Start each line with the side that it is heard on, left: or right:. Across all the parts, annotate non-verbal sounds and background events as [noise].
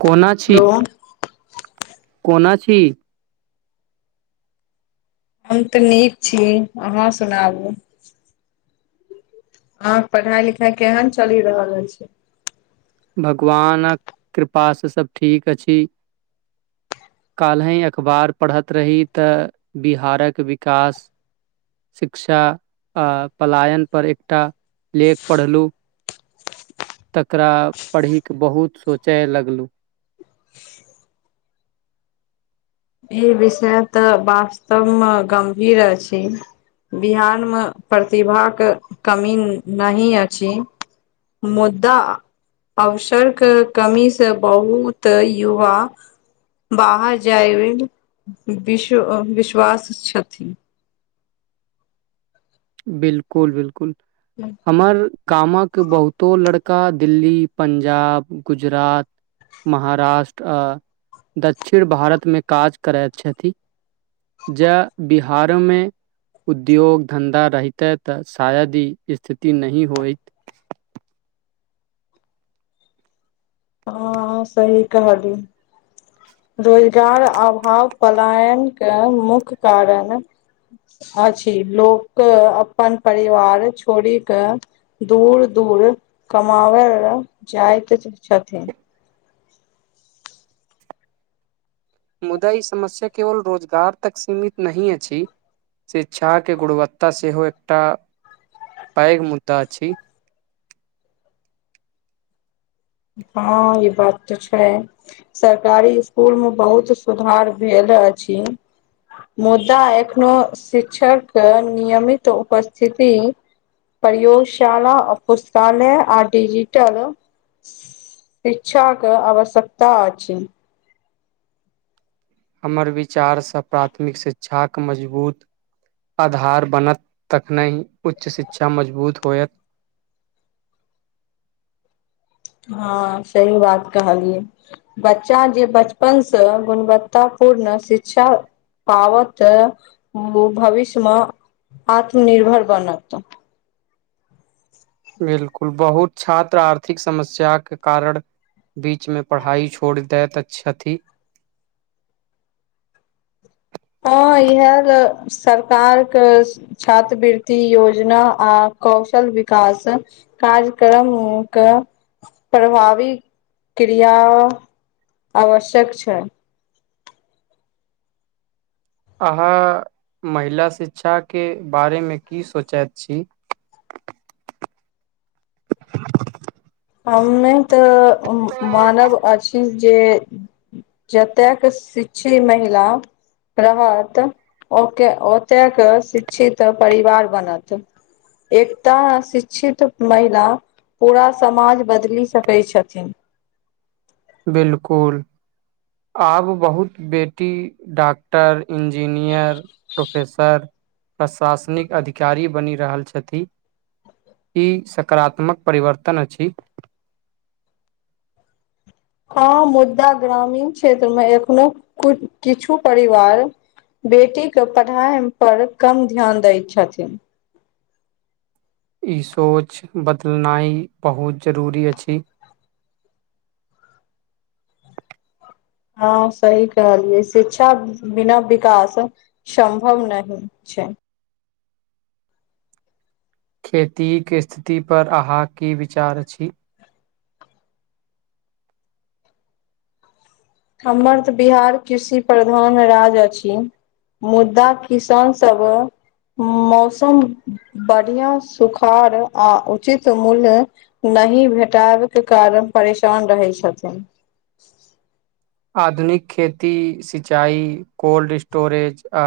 right: कोना छी
left: [unintelligible]
right: कोना छी
left: हम तऽ नीक छी अहाँ सुनाबू अहाँ के पढ़ाई लिखाई केहन चलि रहल एछै
right: भगवानक कृपासँ सब ठीक अछि काल्हिी अखबार पढ़ैत रही तऽ बिहारक विकास शिक्षा आ पलायन पर एकटा लेख पढ़लहुँ तकरा पढ़ी कऽ बहुत सोचय लगलु
left: ई विषय तऽ वास्तव मऽ गम्भीर अछि बिहारमे प्रतिभाके कमी नहि अछि मुदा अवसरक कमीसँ बहुत युवा बाहर जायमे विश विश्वास छथिन
right: बिल्कुल बिल्कुल
left: हूँ
right: हमर गामक बहुतो लड़का दिल्ली पं्जाब गुजरात महाराष्ट्र दक्षिण भारतमे काज करैत छथि जेय बिहारो में उद्योग धंधा रहिते तऽ शायद ई स्थिति नहि होइत
left: हँ सही कहालिए रोजगार अभाव पलायनके मुख्य कारण अछि लोक अपन परिवार छोड़ि कऽ दूर दूर कमाबय लऽ जाइत छथिन
right: मुदा ई समस्या केवल रोजगार तक सीमित नहिही अछि शिक्षा के गुणवत्ता सेहो एकटा पैग मुद्दा छीं।
left: हाँ ई बात तऽ छैय। सरकारी स्कुल मऽ बहुत सुधार भेल अछि मुदा एखनो शिक्षक के नियमित उपस्थिति प्रयोगशाला आ पुस्तालय आ डिजिटल शिक्षाक कऽ आवश्यकता अछि
right: हमर विचारसँ प्राथमिक शिक्षाक मजबूत आधार बनत तखनहि उच्च शिक्षा मजबूत होयत।
left: हाँ सही बात कहलियै। बच्चा जे बचपन सऽ गुणवत्तापूर्ण शिक्षा। पावतऽओ भविष्य मऽ आत्मनिर्भर बनत।
right: बिल्कुल बहुत छात्र आर्थिक समस्या के कारण बीच मे पढ़ाई छोड़ देथ छथी।
left: हाँ इहएल सरकार के स छात्रवृति योजना आ कौशल विकास काज - करम के प्रभावी क्रिया आवश्यक छैय।
right: अहाँ महिला शिक्षाके बारे मे की सोचैत छी।
left: हममे तऽ मानव अछि जे जतयके शिक्षी महिला रहत ओके ओतेक शिक्षित परिवार बनत। एकटा शिक्षित महिला पूरा समाज बदलि सकै छथिन।
right: बिल्कुल। आब बहुत बेटी डॉक्टर इंजीनियर प्रोफेसर प्रशासनिक अधिकारी बनि रहल छथि। ई सकारात्मक परिवर्तन अछि।
left: हाँ मुद्दा ग्रामीण क्षेत्र मे एखनो कु किछु परिवार बेटी के पढ़ाएम पर कम ध्यान दै छथिन।
right: ई सोच बदलनाइ बहुत जरुरी अछि।
left: हांँ सही कहलियै शिक्षा बिना विकास सम्भवं नाहि छैय।
right: खेती के इस्थिति पर अहाँ की विचार छीं।
left: हमर तऽ बिहार कृषि प्रधान मे राज्य अछी। मुद्दा किसान सब अ मौसम बढ़ियाँ सुखाड़ आ उचित मूल्य नहि भेटैब के कारण परेशान रहै छथिन।
right: आधुनिक खेती सिंचाई कोल्ड स्टोरेज आ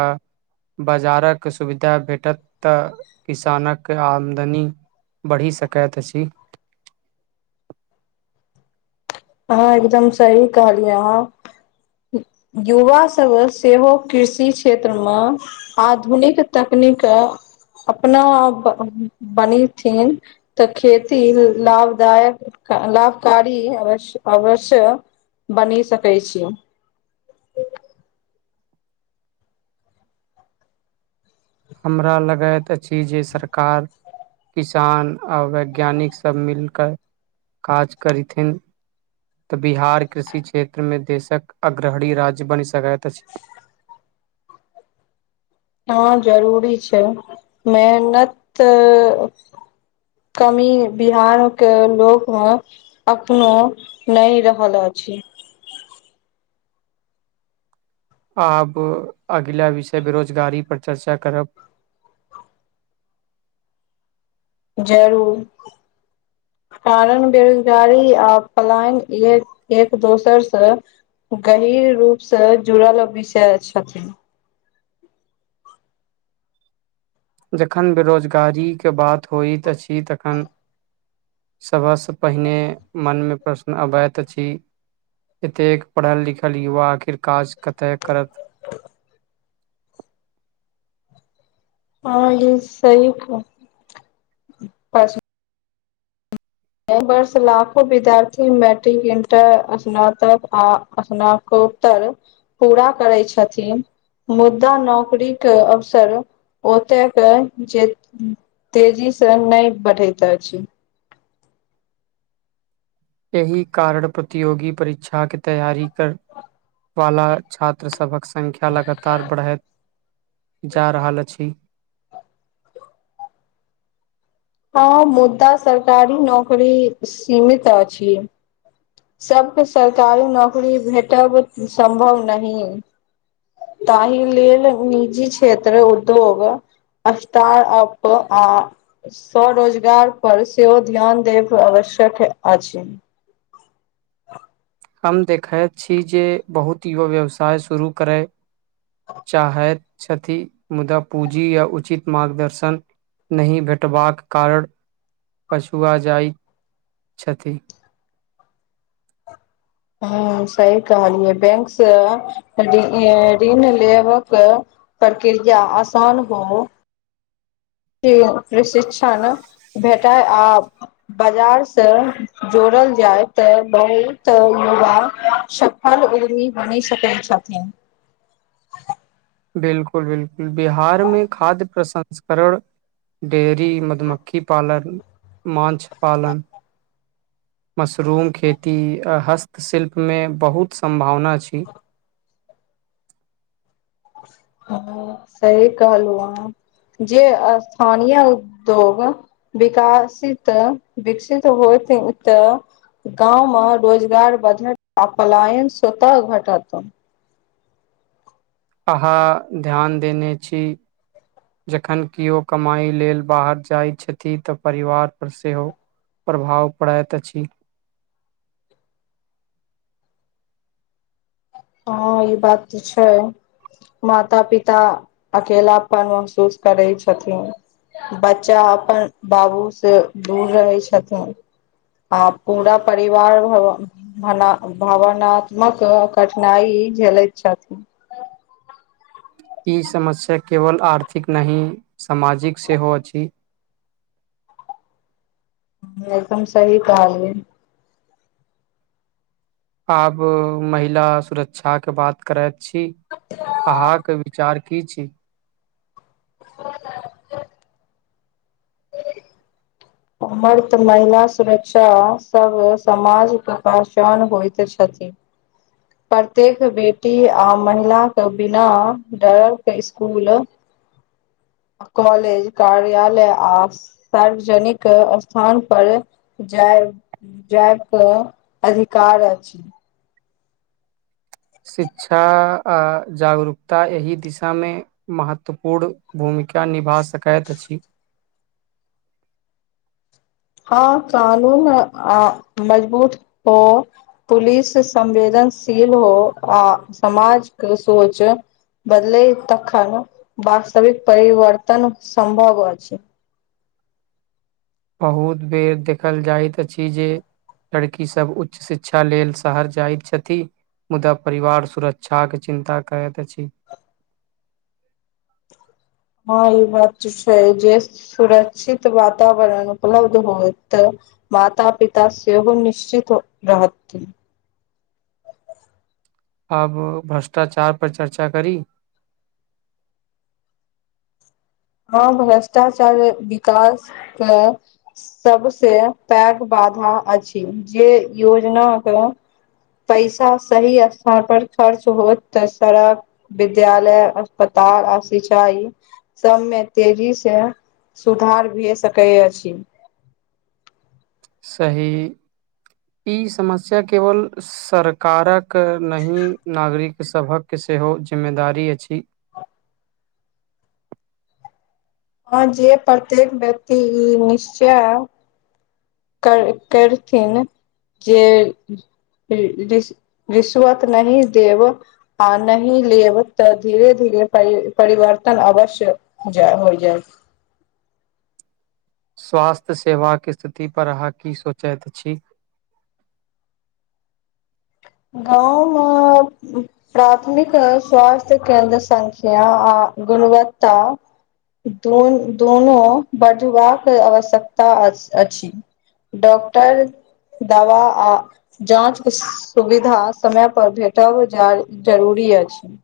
right: बाजारक सुविधा भेटत तऽ किसानक आमदनी बढ़ि सकैएत अछि।
left: अहाँ एकदम सही कहलियै अहाँ। युवा सब सेहो कृषि क्षेत्र मऽ आधुनिक तकनीक अपना बनिथिन तऽ खेती लाभदायक, लाभकारी अवश्य अवश्य बनी सकै छी।
right: हमरा लगैत अछि जे सरकार किसान आ वैज्ञानिक सब मिलकय काज करीथिन तऽ बिहार कृषि क्षेत्र मे देशक अग्रहणी राज्य बनि सकैत अछि।
left: हाँ जरूरी छैय मेहनत कमी बिहारऽके लोक मे अपनो नहि रहल अछि
right: आब अगिला विषय बेरोजगारी पर चर्चा करब
left: जरूर। कारण बेरोजगारी आ पलायन एक - एक दोसर से गहिर रूप से जुड़ल विषय छथिन।
right: जखन बेरोजगारी के बात होइत अछि तखन सभ से पहिने मन मे प्रश्न अबैत अछि एते पढ़ल लिखल युवा आखिर काज कते करत
left: हँ ई सही प एहि वर्ष लाखो विद्यार्थी मैट्रिक इंटर स्नातक आ स्नात तर पूरा करै छथिन मुदा नौकरीके अवसर ओतय के जे तेजी सँ नहि बढ़ैत अछि
right: एहि कारण प्रतियोगी परीक्षा के तैयारी कर वाला छात्र सबक संख्या लगातार बढ़ैत जा रहल अछि
left: हँ मुदा सरकारी नौकरी सीमित अछि सबके सरकारी नौकरी भेटब सम्भव नहि ताहि लेल निजी क्षेत्र उद्योग अबतर अप आप आ स्व रोजगार पर सेहो ध्यान देब आवश्यक अछि
right: हम देखैत छी जे बहुत युवा व्यवसाय शुरू करे चाहैत छथि मुदा पूँजी या उचित मार्गदर्शन नहि भेटबाक कारण पछुआ जाइत छथि
left: ह सही कहलियै बैंक सँ ऋण लेबक प्रक्रिया आसान हो [unintelligible] प्रशिक्षण भेटाय आब बाजार सँ जोड़ल जाय तऽ बहुत युवाक फल उर्मी बनी सकै छथिन
right: बिलकुल बिलकुल बिहार में खाद्य प्रसंस्करण देरी मधुमकखी पालन मछ पालन मशरूम खेती हस्तशिल्प मे बहुत सम्भावना छी
left: हँ सही कहलू अहाॅं जे स्थानीय उद्योग विकासित विकसित होइ तऽ गाँव मे रोजगार बढ़त आ पलायन स्वत घटत
right: अहाँ ध्यान देने छी जखन केओ कमाइ लेल बाहर जाइत छथि तऽ परिवार परर सेहो प्रभाव पड़ैत अछि
left: हँ ई बात तऽ छै माता पिता अकेलपन महसूस करै छथिन बच्चा अपन बाबू से दूर रहै छथिन आ पूरा परिवार भ भ भावनात्मक कठिनाइ झेलैत छथिन
right: ई समस्या केवल आर्थिक नाही सामाजिक सेहो अछि
left: एकदम सही कहलीय
right: आब महिला सुरक्षा के बात करैत छी अहाँके विचार की छी
left: ह आ महिला सुरक्षासभ समाजके पहचान होइत छथि [inaudible] प्रत्येक बेटी आ महिलााक के बिना डर के स्कूल कॉलेज कार्यालय आ सार्वजनिक स्थान पर जाय जायतपर अधिकार अछि
right: शिक्षा आ जागरूकता एहि दिशा मे महत्वपूर्ण भूमिका निभा सकैत अछि
left: हाँ कानून आऔर मजबूत हो पुलिस संमझेनाई सेम हो आ समाजके सोच बदलै तखन वास्तविक परिवर्तन सम्भव अछि
right: बहुत बेर देखल जाइत अछि जे लड़की सब उच्च शिक्षा लेल शहर जाइत छथि मुदा परिवारक सुरक्षा के चिन्ता करैत अछि
left: हाँ ई बात त छैय जे सुरक्षित वातावरण उपलब्ध होय तऽ माता पिता सेहो निश्चित रहथिन
right: आब भ्रष्टाचार पर चर्चा करी
left: हँ भ्रष्टाचार विकासके सबसे पैघ बाधा अछि जे योजन केय पैसा सही स्थान पर खर्च होत त सड़क विद्यालय अस्पताल आ सिंचाई सब मे तेजी स सुधार भ सकैतअछि
right: सही ई समस्या केवल सरकारक नहि नागरिक सभक सेहो जिम्मेदारी अछि
left: हां जे प्रत्येक व्यक्ति ई निश्चय कर करथिन जे इ रिश्वत नहीं देव आ नहि लेब त धीरे धीरे परि परिवर्तन अवश्य जाय होइ जाइ
right: स्वास्थ्य सेवाक स्थितिपर अहाँ की सोचैत छी
left: गाँव मेंऽ प्राथमिक स्वास्थ्य केन्द्र संख्य आ गुणवत्ता दुन दूनों बढ़बाक आवश्यकता अछ अछि डॉक्टर दवा आ जाँच स सुविधा समय पर भेटब जरुरी अछि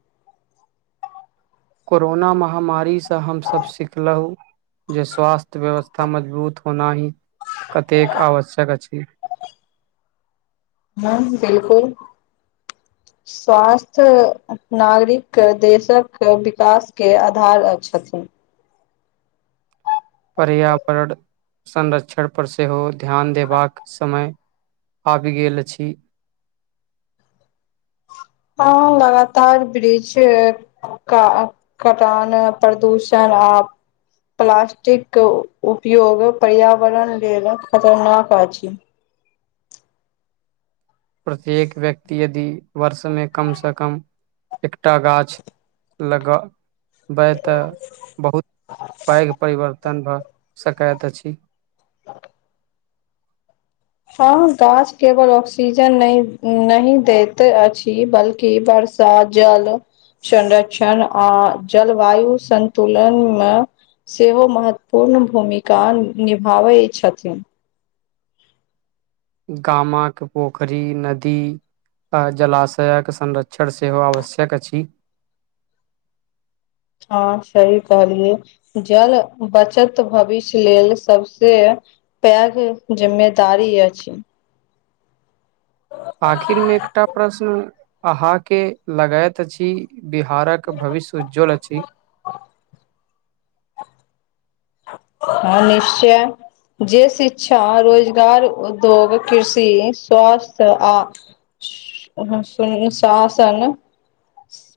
right: कोरोना महामारीसँ हमसभ सिखलहुँ जे स्वास्थ्य व्यवस्था मजबूत होना ही कतेक आवश्यक अछि
left: हाँ बिलकुल स्वास्थ्य नागरिक देशक विकासके आधार अ छेथिन
right: पर्यावरण संरक्षण पर सेहो ध्यान देबाक समय अबी गेलछी
left: हाँ लगातार ब्रिज का कटान प्रदूषण आ प्लास्टिक उपयोग पर्यावरण लेल खतरनाक अछि
right: प्रत्येक व्यक्ति यदि वर्ष मे कम सऽ कम एकटा गाछ लगा वय तऽ बहुत पैघ परिवर्तन भऽ सकैत अछि
left: हाँ गाछ केवल ऑक्सीजन नहि नहि दैत अछि बल्कि बरस जल संरक्षण आ जलवायु संतुलन मऽ सेहो महत्वपूर्ण भूमिका निभाबैय छथिन
right: गामा के पोखरी नदी आ जलाशयके संरक्षण सेहो आवश्यक अछि
left: हाँ सही कहलिए जल बचत भविष्य लेल सबसे पेग जिम्मेदारी अछि
right: आखिर में एकटा प्रश्न अहाँके लगैत अछि बिहारक भविष्य उज्ज्वल अछि
left: हँ निश्चय जे शिक्षा रोजगार उद्योग कृषि स्वास्थ्य आ अनुशासन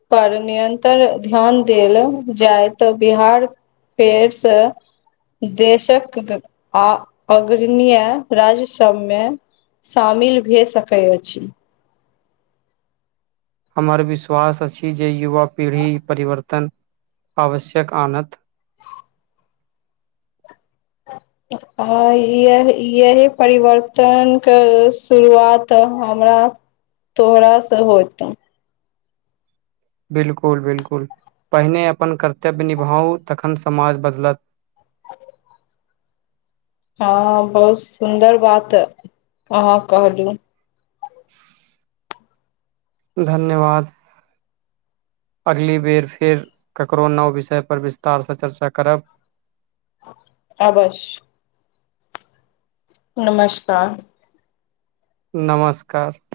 left: पर निरन्तर ध्यान देल जाय तऽ बिहार फेर सँ देशकक आ अग्रणीय राज्य सबमे शामिल भे सकैय अछि
right: हमर विश्वास अछि जे युवा पीढ़ी परिवर्तन आवश्यक आनत
left: ह यह यही परिवर्तनक शुरुआत हमरा तोहरा सँ होतउ
right: बिल्कुल बिल्कुल पहिने अपन कर्तव्य निभाउ तखन समाज बदलत
left: हँ बहुत सुन्दर बात ह अहाँ कहलहु
right: धन्यवाद अगली बेर फेर ककरो नव विषय पर विस्तारसँ चर्चा करब
left: अवश्य नमस्कार
right: नमस्कार